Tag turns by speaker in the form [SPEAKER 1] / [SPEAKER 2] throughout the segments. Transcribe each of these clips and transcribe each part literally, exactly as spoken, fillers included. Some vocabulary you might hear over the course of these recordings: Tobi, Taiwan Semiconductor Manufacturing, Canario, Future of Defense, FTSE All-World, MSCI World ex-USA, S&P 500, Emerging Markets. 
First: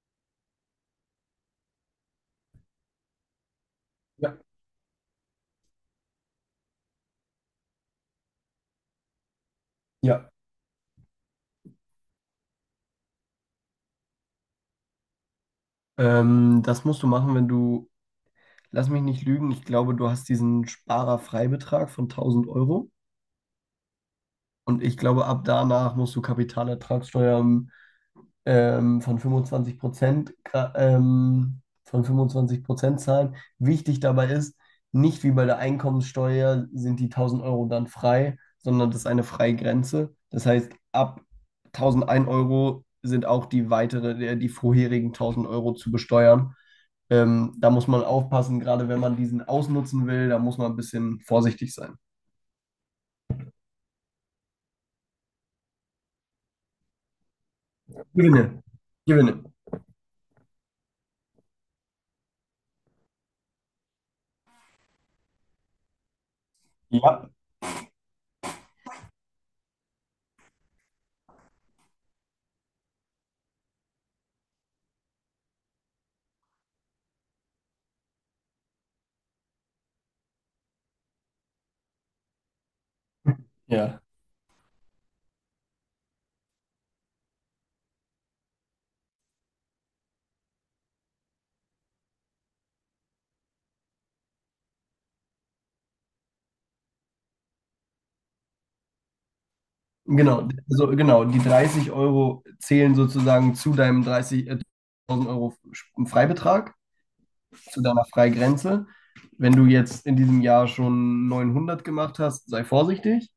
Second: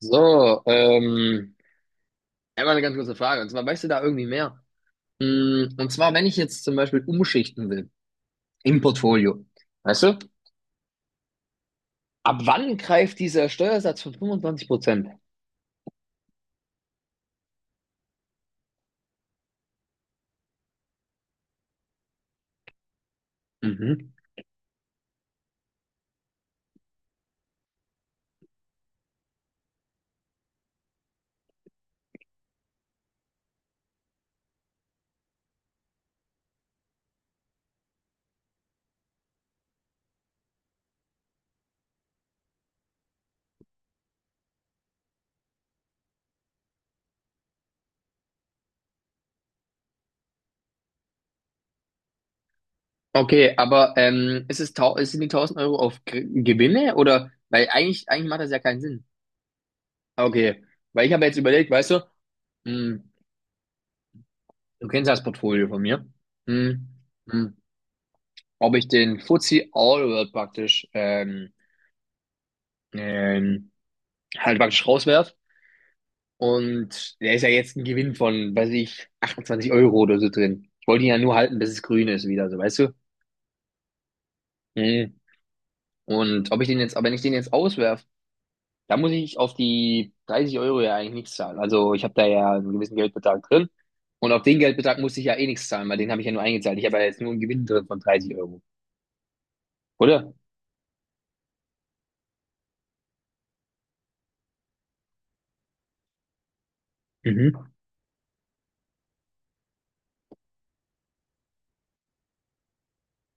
[SPEAKER 1] So, ähm, einmal eine ganz kurze Frage. Und zwar, weißt du da irgendwie
[SPEAKER 2] Ja.
[SPEAKER 1] mehr? Mm, Und zwar, wenn ich jetzt zum Beispiel umschichten will im Portfolio, weißt du,
[SPEAKER 2] Ja.
[SPEAKER 1] ab wann greift dieser Steuersatz von fünfundzwanzig Prozent?
[SPEAKER 2] Ähm, das musst du machen, wenn du, lass mich nicht lügen, ich glaube, du hast diesen Sparerfreibetrag von tausend Euro
[SPEAKER 1] Mhm.
[SPEAKER 2] und ich glaube, ab danach musst du Kapitalertragssteuer ähm, ähm, von fünfundzwanzig Prozent, gra- ähm, von fünfundzwanzig Prozent zahlen. Wichtig dabei ist, nicht wie bei der Einkommenssteuer sind die tausend Euro dann frei, sondern das ist eine Freigrenze. Das heißt, ab tausendein Euro sind auch die weitere, äh, die vorherigen tausend Euro zu besteuern. Ähm, da muss man aufpassen, gerade wenn man diesen ausnutzen will, da muss man ein bisschen vorsichtig sein.
[SPEAKER 1] Okay, aber ähm, ist es tau sind die tausend Euro auf Gr- Gewinne oder? Weil eigentlich, eigentlich macht das
[SPEAKER 2] Gewinne.
[SPEAKER 1] ja keinen Sinn.
[SPEAKER 2] Gewinne.
[SPEAKER 1] Okay, weil ich habe jetzt überlegt, weißt du, mm, du kennst ja das Portfolio von mir, mm,
[SPEAKER 2] Ja.
[SPEAKER 1] mm, ob ich den F T S E All World praktisch ähm, ähm, halt praktisch rauswerf. Und der ist ja jetzt ein Gewinn von, weiß ich, achtundzwanzig Euro oder so drin. Ich wollte ihn ja nur halten, bis es grün ist wieder, so, weißt du?
[SPEAKER 2] Ja.
[SPEAKER 1] Mhm. Und ob ich den jetzt, aber wenn ich den jetzt auswerf, da muss ich auf die dreißig Euro ja eigentlich nichts zahlen. Also ich habe da ja einen gewissen Geldbetrag drin. Und auf den Geldbetrag muss ich ja eh nichts zahlen, weil den habe ich ja nur eingezahlt. Ich habe ja jetzt nur einen Gewinn drin von dreißig Euro, oder?
[SPEAKER 2] Genau, also genau, die dreißig Euro zählen sozusagen zu deinem dreißig, äh, tausend Euro Sp- Freibetrag,
[SPEAKER 1] Mhm.
[SPEAKER 2] zu deiner Freigrenze. Wenn du jetzt in diesem Jahr schon neunhundert gemacht hast, sei vorsichtig.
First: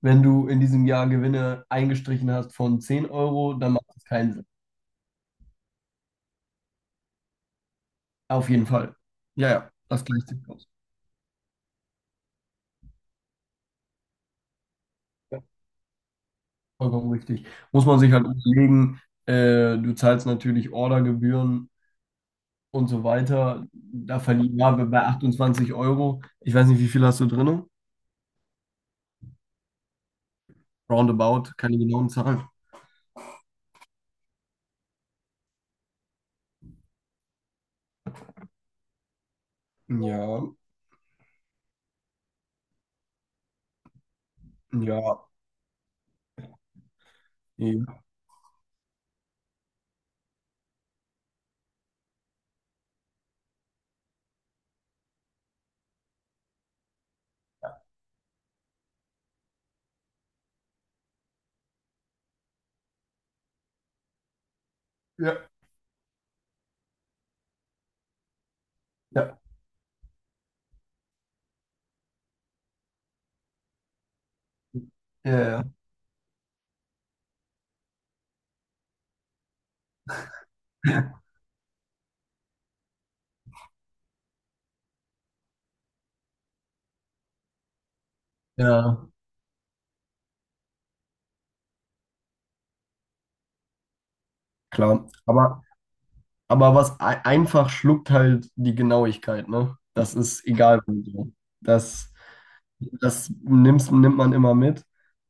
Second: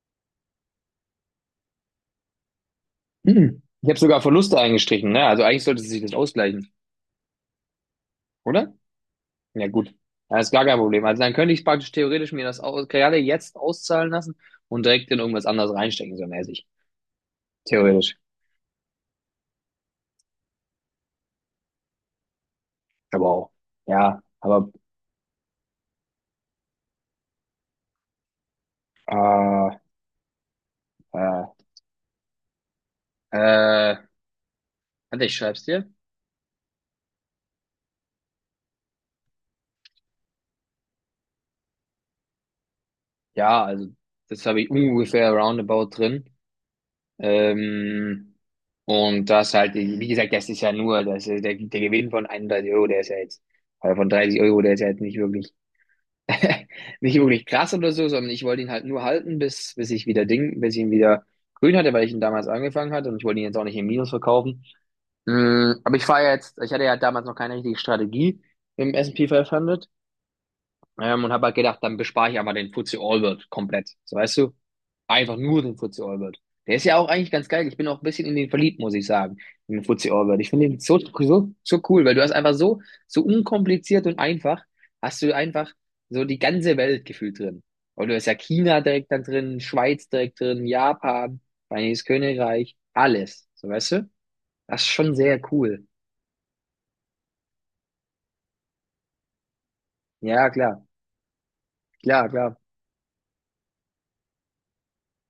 [SPEAKER 2] Wenn du in diesem Jahr Gewinne eingestrichen hast von zehn Euro,
[SPEAKER 1] Mhm.
[SPEAKER 2] dann macht
[SPEAKER 1] Ich habe
[SPEAKER 2] das
[SPEAKER 1] sogar
[SPEAKER 2] keinen Sinn.
[SPEAKER 1] Verluste eingestrichen, ne? Also eigentlich sollte sich das ausgleichen,
[SPEAKER 2] Auf jeden
[SPEAKER 1] oder?
[SPEAKER 2] Fall. Ja,
[SPEAKER 1] Ja,
[SPEAKER 2] ja,
[SPEAKER 1] gut.
[SPEAKER 2] das gleicht sich
[SPEAKER 1] Das ist gar
[SPEAKER 2] aus.
[SPEAKER 1] kein Problem. Also dann könnte ich praktisch theoretisch mir das aus gerade jetzt auszahlen lassen und direkt in irgendwas anderes reinstecken, so mäßig.
[SPEAKER 2] Vollkommen richtig. Muss man sich
[SPEAKER 1] Theoretisch.
[SPEAKER 2] halt überlegen, äh, du zahlst natürlich Ordergebühren und so
[SPEAKER 1] Aber auch.
[SPEAKER 2] weiter. Da
[SPEAKER 1] Ja, aber
[SPEAKER 2] verlieren wir bei achtundzwanzig Euro. Ich weiß nicht, wie viel hast du drin?
[SPEAKER 1] äh, äh,
[SPEAKER 2] Roundabout, keine genauen Zahlen.
[SPEAKER 1] äh, warte, ich schreib's dir.
[SPEAKER 2] Ja,
[SPEAKER 1] Ja, also das habe ich
[SPEAKER 2] ja,
[SPEAKER 1] ungefähr roundabout drin.
[SPEAKER 2] ja.
[SPEAKER 1] Ähm, und das halt, wie gesagt, das ist ja nur, das ist der, der Gewinn von einunddreißig Euro, der ist ja jetzt, oder von dreißig Euro, der ist ja jetzt nicht wirklich nicht wirklich krass oder so, sondern ich wollte ihn halt nur halten, bis, bis ich wieder Ding, bis ich ihn wieder grün hatte, weil ich ihn damals angefangen hatte und ich wollte ihn jetzt auch nicht im Minus verkaufen.
[SPEAKER 2] Ja,
[SPEAKER 1] Mm, aber ich fahre jetzt, ich hatte ja damals noch keine richtige Strategie im Es und Pe
[SPEAKER 2] ja,
[SPEAKER 1] fünfhundert. Ähm, und habe halt gedacht, dann bespare ich einfach den F T S E All-World komplett. So, weißt du? Einfach nur
[SPEAKER 2] ja,
[SPEAKER 1] den F T S E All-World. Der ist ja auch eigentlich ganz geil. Ich bin auch ein bisschen in den verliebt, muss ich sagen. In den Footsie All-World. Ich finde den so,
[SPEAKER 2] ja.
[SPEAKER 1] so, so cool, weil du hast einfach so, so unkompliziert und einfach, hast du einfach so die ganze Welt gefühlt drin. Und du hast ja China
[SPEAKER 2] Ja,
[SPEAKER 1] direkt da drin, Schweiz direkt drin, Japan, Vereinigtes Königreich, alles. So, weißt du? Das ist
[SPEAKER 2] klar.
[SPEAKER 1] schon sehr
[SPEAKER 2] Aber,
[SPEAKER 1] cool.
[SPEAKER 2] aber was ei- einfach schluckt halt die Genauigkeit, ne? Das ist
[SPEAKER 1] Ja,
[SPEAKER 2] egal.
[SPEAKER 1] klar,
[SPEAKER 2] Wo so. Das,
[SPEAKER 1] klar, klar.
[SPEAKER 2] Das nimmst, nimmt man immer mit.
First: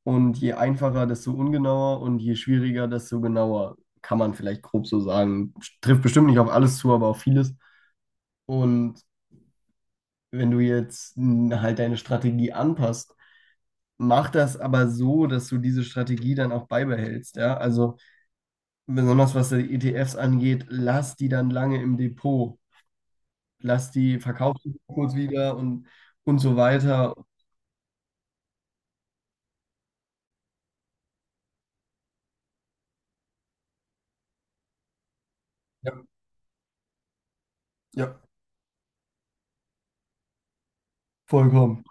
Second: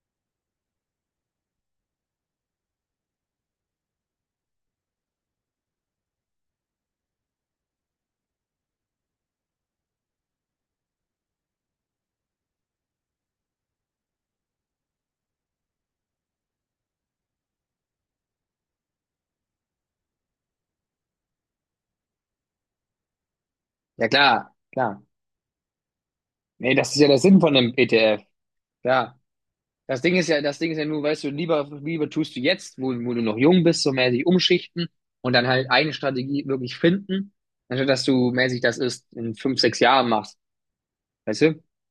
[SPEAKER 2] Und je einfacher, desto ungenauer und je schwieriger, desto genauer. Kann man vielleicht grob so sagen. Trifft bestimmt nicht auf alles zu, aber auf vieles. Und wenn du jetzt n, halt deine Strategie anpasst, mach das aber so, dass du diese Strategie dann auch beibehältst. Ja? Also besonders was die E T Fs angeht, lass die dann lange im Depot, lass
[SPEAKER 1] Ja,
[SPEAKER 2] die
[SPEAKER 1] klar,
[SPEAKER 2] verkauf die
[SPEAKER 1] klar.
[SPEAKER 2] kurz wieder und, und so
[SPEAKER 1] Nee, das ist ja
[SPEAKER 2] weiter.
[SPEAKER 1] der Sinn von einem E T F. Ja. Das Ding ist ja, das Ding ist ja nur, weißt du, lieber, lieber tust du jetzt, wo, wo du noch jung bist, so mäßig umschichten und dann halt
[SPEAKER 2] Ja,
[SPEAKER 1] eine Strategie wirklich finden, anstatt dass
[SPEAKER 2] ja,
[SPEAKER 1] du mäßig das erst in fünf, sechs Jahren machst. Weißt du?
[SPEAKER 2] vollkommen.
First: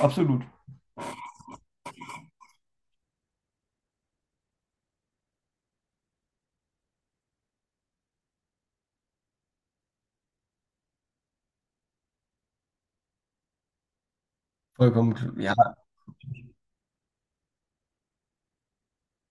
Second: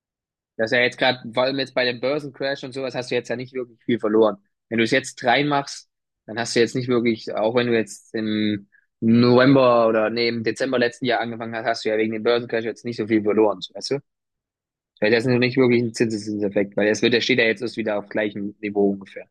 [SPEAKER 2] Absolut.
[SPEAKER 1] Das ist ja jetzt gerade, vor allem jetzt bei dem Börsencrash und sowas, hast du jetzt ja nicht wirklich viel verloren. Wenn du es jetzt reinmachst, dann hast du jetzt nicht wirklich, auch wenn du jetzt im November oder nee, im Dezember letzten Jahr angefangen hast, hast du ja wegen dem Börsencrash jetzt nicht so viel verloren, weißt du? Weil das ist
[SPEAKER 2] Vollkommen,
[SPEAKER 1] noch
[SPEAKER 2] ja.
[SPEAKER 1] nicht wirklich ein Zinseszinseffekt, weil das wird, der steht ja jetzt erst wieder auf gleichem Niveau ungefähr.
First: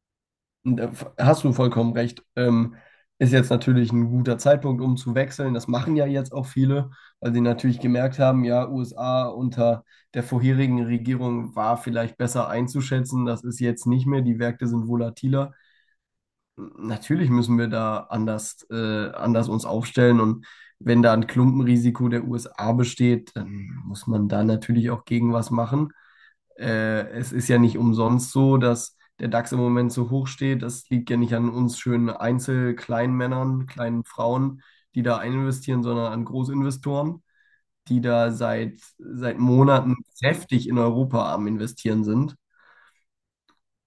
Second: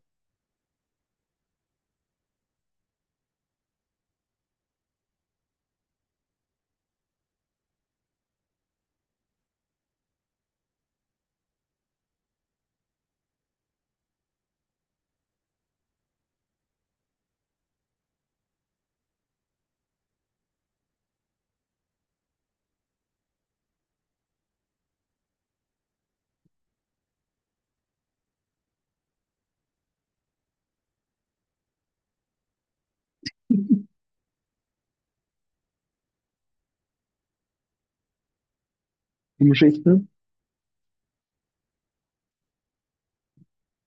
[SPEAKER 2] Da hast du vollkommen recht. Ähm, ist jetzt natürlich ein guter Zeitpunkt, um zu wechseln. Das machen ja jetzt auch viele, weil sie natürlich gemerkt haben, ja, U S A unter der vorherigen Regierung war vielleicht besser einzuschätzen. Das ist jetzt nicht mehr. Die Märkte sind volatiler. Natürlich müssen wir da anders, äh, anders uns aufstellen und wenn da ein Klumpenrisiko der U S A besteht, dann muss man da natürlich auch gegen was machen. Äh, es ist ja nicht umsonst so, dass der DAX im Moment so hoch steht. Das liegt ja nicht an uns schönen Einzel-Kleinmännern, kleinen Frauen, die da eininvestieren, sondern an Großinvestoren, die da seit, seit
[SPEAKER 1] Die
[SPEAKER 2] Monaten
[SPEAKER 1] Geschichten.
[SPEAKER 2] kräftig in Europa am Investieren sind.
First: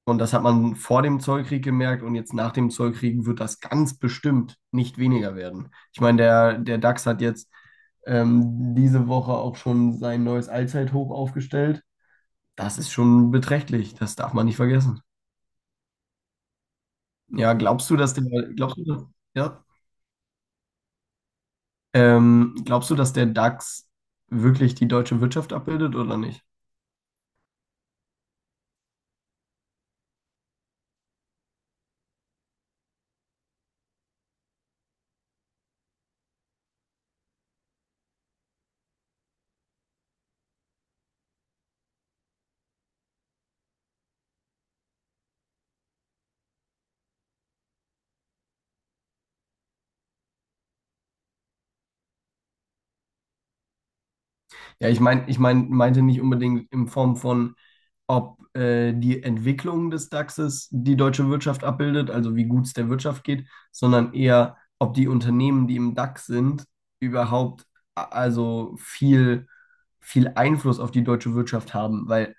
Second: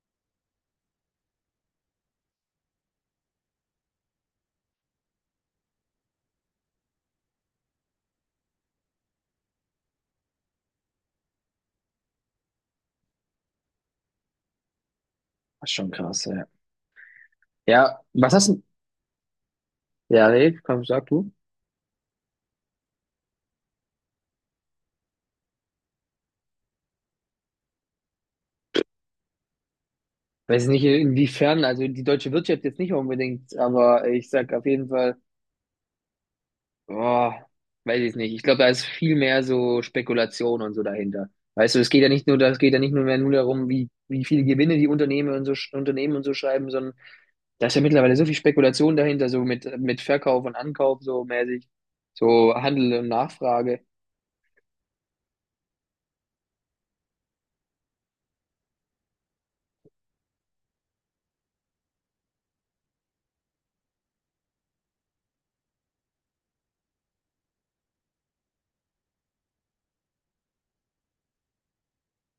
[SPEAKER 2] Und das hat man vor dem Zollkrieg gemerkt und jetzt nach dem Zollkrieg wird das ganz bestimmt nicht weniger werden. Ich meine, der, der DAX hat jetzt ähm, diese Woche auch schon sein neues Allzeithoch aufgestellt. Das ist schon beträchtlich, das darf man nicht vergessen.
[SPEAKER 1] Das ist schon krass, ja.
[SPEAKER 2] Ja, glaubst du,
[SPEAKER 1] Ja,
[SPEAKER 2] dass der,
[SPEAKER 1] was hast du?
[SPEAKER 2] glaubst du, ja,
[SPEAKER 1] Ja, nee, komm, sag du.
[SPEAKER 2] ähm, glaubst du, dass der DAX wirklich die deutsche Wirtschaft abbildet oder nicht?
[SPEAKER 1] Weiß nicht, inwiefern, also die deutsche Wirtschaft jetzt nicht unbedingt, aber ich sag auf jeden Fall, oh, weiß ich nicht. Ich glaube, da ist viel mehr so Spekulation und so dahinter. Weißt du, es geht ja nicht nur, das geht ja nicht nur mehr nur darum, wie, wie viele Gewinne die Unternehmen und so, sch- Unternehmen und so schreiben, sondern da ist ja mittlerweile so viel Spekulation dahinter, so mit, mit Verkauf und Ankauf, so mäßig, so Handel und Nachfrage.
[SPEAKER 2] Ja, ich meine, ich mein, meinte nicht unbedingt in Form von, ob äh, die Entwicklung des DAXes die deutsche Wirtschaft abbildet, also wie gut es der Wirtschaft geht, sondern eher, ob die Unternehmen, die im DAX sind, überhaupt a- also viel, viel Einfluss auf die deutsche Wirtschaft haben. Weil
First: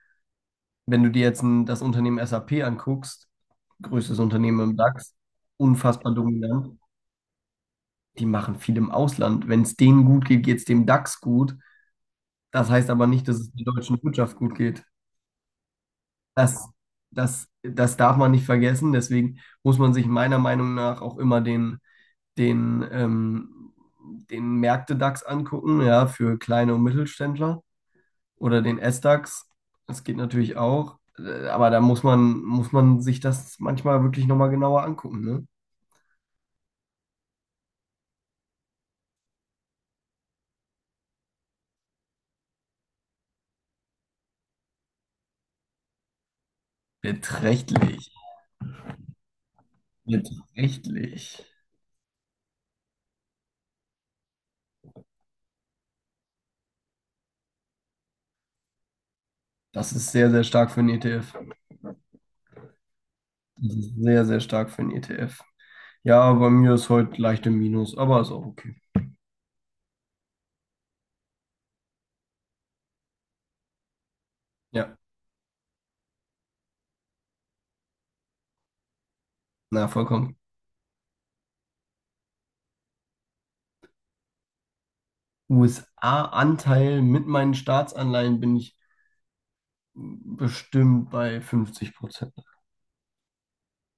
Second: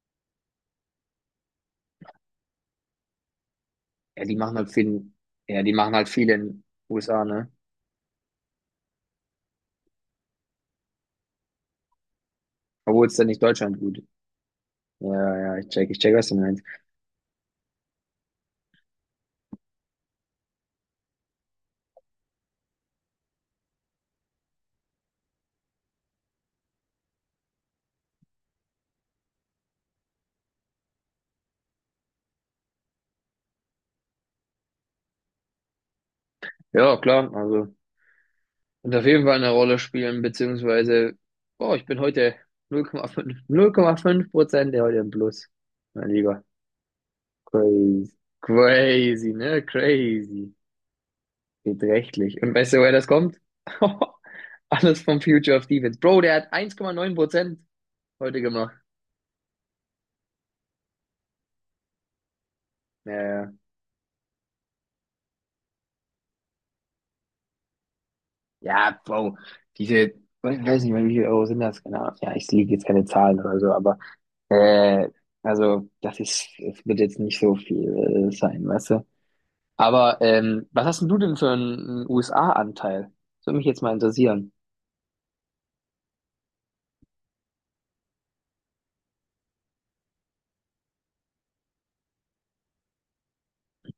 [SPEAKER 2] wenn du dir jetzt ein, das Unternehmen S A P anguckst, größtes
[SPEAKER 1] Ja, die machen
[SPEAKER 2] Unternehmen
[SPEAKER 1] halt
[SPEAKER 2] im
[SPEAKER 1] viel,
[SPEAKER 2] DAX,
[SPEAKER 1] ja, die machen halt
[SPEAKER 2] unfassbar
[SPEAKER 1] viel in den
[SPEAKER 2] dominant,
[SPEAKER 1] U S A, ne?
[SPEAKER 2] die machen viel im Ausland. Wenn es denen gut geht, geht es dem DAX gut. Das heißt aber
[SPEAKER 1] Obwohl es dann
[SPEAKER 2] nicht, dass
[SPEAKER 1] nicht
[SPEAKER 2] es der
[SPEAKER 1] Deutschland
[SPEAKER 2] deutschen
[SPEAKER 1] gut.
[SPEAKER 2] Wirtschaft gut geht.
[SPEAKER 1] Ja, ja, ich check, ich check, was du meinst.
[SPEAKER 2] Das, das, Das darf man nicht vergessen. Deswegen muss man sich meiner Meinung nach auch immer den, den, ähm, den Märkte-DAX angucken, ja, für kleine und Mittelständler oder den S-DAX. Das geht natürlich auch. Äh, Aber da muss man, muss man sich das manchmal wirklich nochmal genauer angucken, ne?
[SPEAKER 1] Ja, klar, also wird auf jeden Fall eine Rolle spielen, beziehungsweise, oh, ich bin heute null Komma fünf null Komma fünf Prozent der heute im Plus. Mein Lieber, crazy.
[SPEAKER 2] Beträchtlich.
[SPEAKER 1] Crazy, ne? Crazy.
[SPEAKER 2] Beträchtlich.
[SPEAKER 1] Beträchtlich. Und weißt du, woher das kommt? Alles vom Future of Defense. Bro, der hat eins Komma neun Prozent heute gemacht.
[SPEAKER 2] Das ist sehr, sehr stark für einen E T F.
[SPEAKER 1] Ja, ja,
[SPEAKER 2] Das ist sehr, sehr stark für einen E T F. Ja, bei mir ist heute leicht im Minus, aber ist auch okay.
[SPEAKER 1] ja, Bro, diese, ich weiß nicht, wie viel Euro sind das, genau. Ja, ich liege jetzt keine Zahlen oder so, aber
[SPEAKER 2] Ja,
[SPEAKER 1] Äh, also, das ist, es wird jetzt nicht so viel äh, sein, weißt du?
[SPEAKER 2] na,
[SPEAKER 1] Aber
[SPEAKER 2] vollkommen.
[SPEAKER 1] ähm, was hast denn du denn für einen U S A-Anteil? Das würde mich jetzt mal interessieren.
[SPEAKER 2] U S A-Anteil mit meinen Staatsanleihen bin ich bestimmt bei fünfzig Prozent.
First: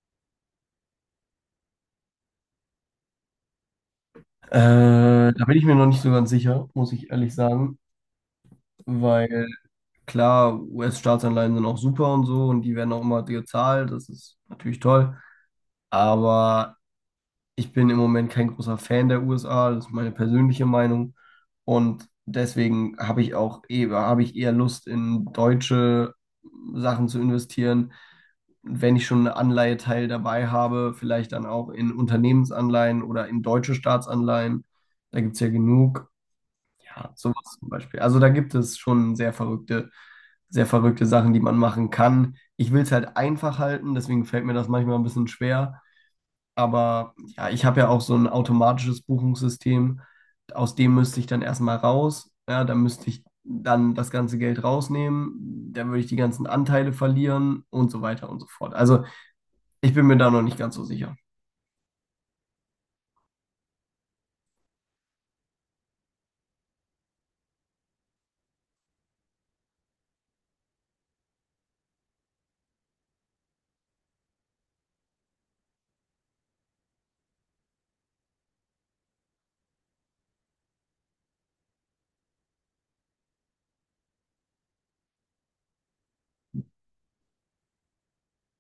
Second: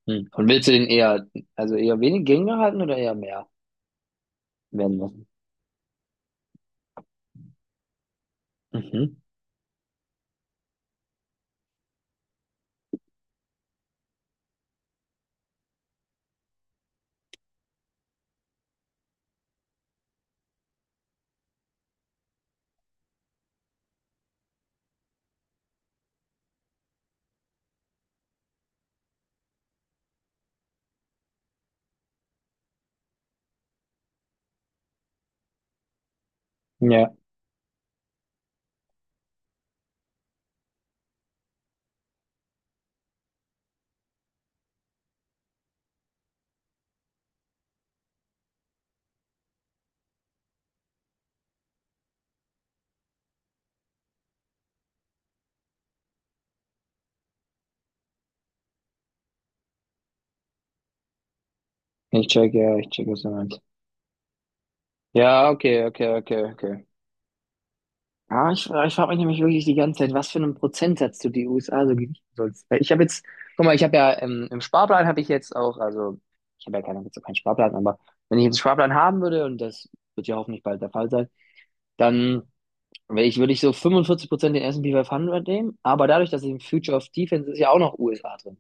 [SPEAKER 1] Hm. Und willst du den eher, also eher wenig geringer halten oder eher mehr
[SPEAKER 2] Äh,
[SPEAKER 1] werden lassen?
[SPEAKER 2] da bin ich mir noch nicht so ganz sicher, muss ich ehrlich sagen,
[SPEAKER 1] Mhm.
[SPEAKER 2] weil klar, U S-Staatsanleihen sind auch super und so und die werden auch immer gezahlt, das ist natürlich toll. Aber ich bin im Moment kein großer Fan der U S A, das ist meine persönliche Meinung. Und deswegen habe ich auch eher, habe ich eher Lust, in deutsche Sachen zu investieren. Wenn ich schon einen Anleiheteil dabei habe, vielleicht dann auch in Unternehmensanleihen oder in deutsche Staatsanleihen. Da gibt es ja genug. Ja,
[SPEAKER 1] Ja,
[SPEAKER 2] sowas zum Beispiel. Also da gibt es schon sehr verrückte, sehr verrückte Sachen, die man machen kann. Ich will es halt einfach halten, deswegen fällt mir das manchmal ein bisschen schwer. Aber ja, ich habe ja auch so ein automatisches Buchungssystem. Aus dem müsste ich dann erstmal raus. Ja, da müsste ich dann das ganze Geld rausnehmen. Dann würde ich die ganzen Anteile verlieren und so weiter und so fort. Also ich bin mir da noch nicht ganz so sicher.
[SPEAKER 1] ich check, ja, ich check, was du meinst. Ja, okay, okay, okay, okay. Ja, ich, ich frage mich nämlich wirklich die ganze Zeit, was für einen Prozentsatz du die U S A so gewichten sollst. Weil ich habe jetzt, guck mal, ich habe ja ähm, im Sparplan habe ich jetzt auch, also ich habe ja keinen, jetzt auch keinen Sparplan, aber wenn ich jetzt einen Sparplan haben würde, und das wird ja hoffentlich bald der Fall sein, dann wär ich, würde ich so fünfundvierzig Prozent den S und P fünfhundert nehmen, aber dadurch, dass ich im Future of Defense ist ja auch noch U S A drin,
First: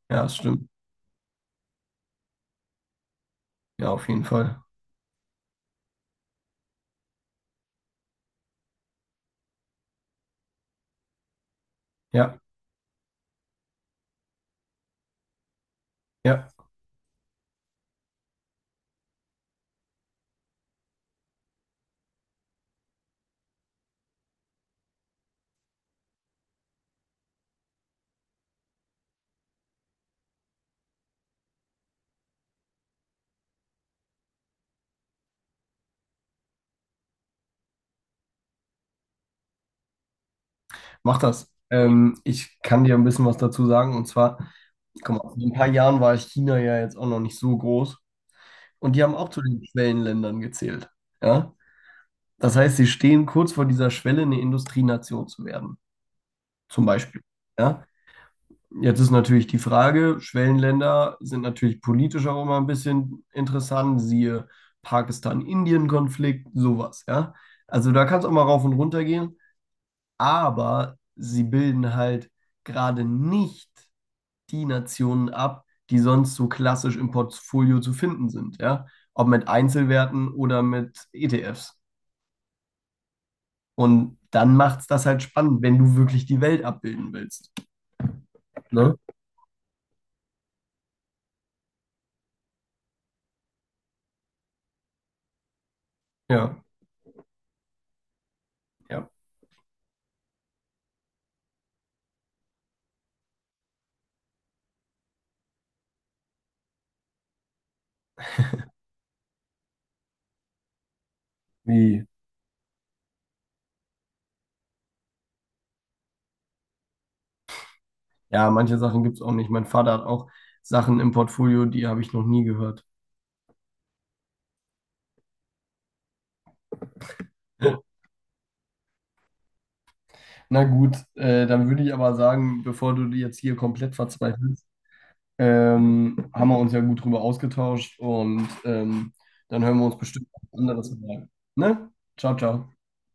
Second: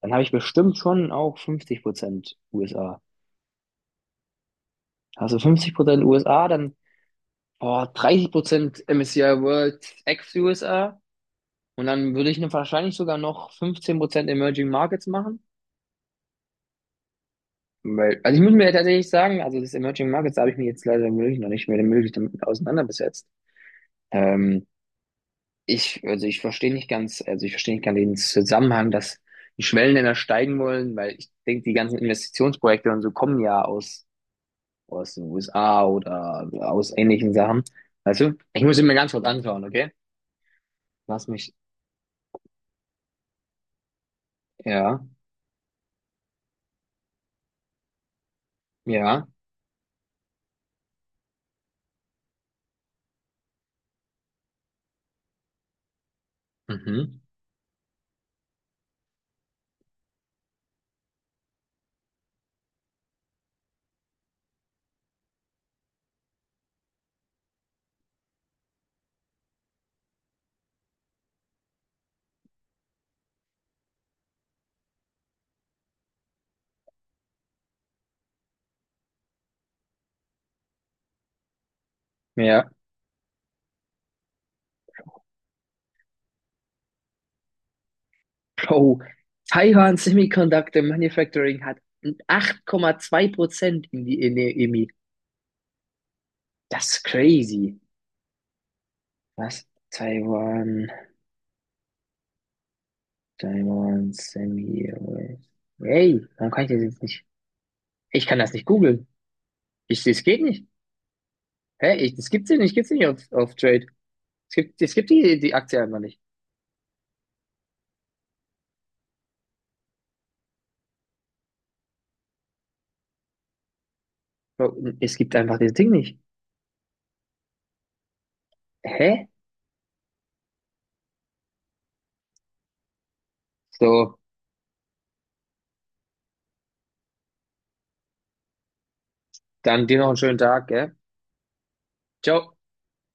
[SPEAKER 1] dann habe
[SPEAKER 2] Ja,
[SPEAKER 1] ich
[SPEAKER 2] das stimmt.
[SPEAKER 1] bestimmt schon auch fünfzig Prozent U S A.
[SPEAKER 2] Ja, auf jeden Fall.
[SPEAKER 1] Also fünfzig Prozent U S A, dann boah, dreißig Prozent M S C I World ex-U S A. Und dann würde
[SPEAKER 2] Ja,
[SPEAKER 1] ich ne- wahrscheinlich sogar noch fünfzehn Prozent Emerging Markets machen.
[SPEAKER 2] ja,
[SPEAKER 1] Weil, also ich muss mir tatsächlich sagen, also das Emerging Markets da habe ich mich jetzt leider wirklich noch nicht mehr wirklich damit auseinandergesetzt. Ähm, Ich, also ich verstehe nicht ganz, also ich verstehe nicht ganz den Zusammenhang, dass die Schwellenländer steigen wollen, weil ich denke, die ganzen Investitionsprojekte und so kommen ja aus, aus den U S A oder aus ähnlichen Sachen. Weißt du? Ich muss ihn mir ganz kurz anschauen, okay?
[SPEAKER 2] mach
[SPEAKER 1] Lass
[SPEAKER 2] das.
[SPEAKER 1] mich,
[SPEAKER 2] Ähm, ich kann dir ein bisschen was dazu sagen. Und zwar,
[SPEAKER 1] ja,
[SPEAKER 2] guck mal, vor ein paar Jahren war China ja jetzt auch noch nicht so groß. Und die haben
[SPEAKER 1] ja,
[SPEAKER 2] auch zu den Schwellenländern gezählt. Ja. Das heißt, sie stehen kurz vor dieser Schwelle, eine Industrienation zu werden, zum
[SPEAKER 1] mhm,
[SPEAKER 2] Beispiel. Ja? Jetzt ist natürlich die Frage, Schwellenländer sind natürlich politisch auch immer ein bisschen interessant, siehe Pakistan-Indien-Konflikt, sowas, ja. Also da kann es auch mal rauf und runter gehen, aber sie bilden halt gerade nicht die Nationen ab, die sonst so klassisch im Portfolio zu finden sind, ja. Ob mit Einzelwerten oder mit E T Fs.
[SPEAKER 1] ja.
[SPEAKER 2] Und dann macht es das halt spannend, wenn du wirklich die Welt abbilden willst. Ne?
[SPEAKER 1] Bro, Taiwan Semiconductor Manufacturing hat acht Komma zwei Prozent in die in der E M I.
[SPEAKER 2] Ja,
[SPEAKER 1] Das ist crazy.
[SPEAKER 2] ja.
[SPEAKER 1] Was? Taiwan, Taiwan Semi. Hey, warum kann ich das jetzt nicht? Ich kann das nicht googeln. Ich, das geht nicht. Hä?
[SPEAKER 2] Wie?
[SPEAKER 1] Ich, das gibt's hier nicht. Gibt's ja nicht auf, auf Trade. Es gibt, es gibt die, die Aktie einfach nicht.
[SPEAKER 2] Ja, manche Sachen gibt es auch nicht. Mein Vater hat auch Sachen im Portfolio, die habe ich noch nie gehört.
[SPEAKER 1] Bro, es gibt einfach das Ding nicht. Hä?
[SPEAKER 2] Na gut, äh, dann würde ich aber sagen, bevor du jetzt hier komplett
[SPEAKER 1] So,
[SPEAKER 2] verzweifelst, ähm, haben wir uns ja gut drüber ausgetauscht und ähm, dann hören wir
[SPEAKER 1] dann
[SPEAKER 2] uns
[SPEAKER 1] dir noch einen
[SPEAKER 2] bestimmt
[SPEAKER 1] schönen
[SPEAKER 2] was
[SPEAKER 1] Tag, gell?
[SPEAKER 2] anderes Mal. Ne? Ciao,
[SPEAKER 1] Ciao.
[SPEAKER 2] ciao.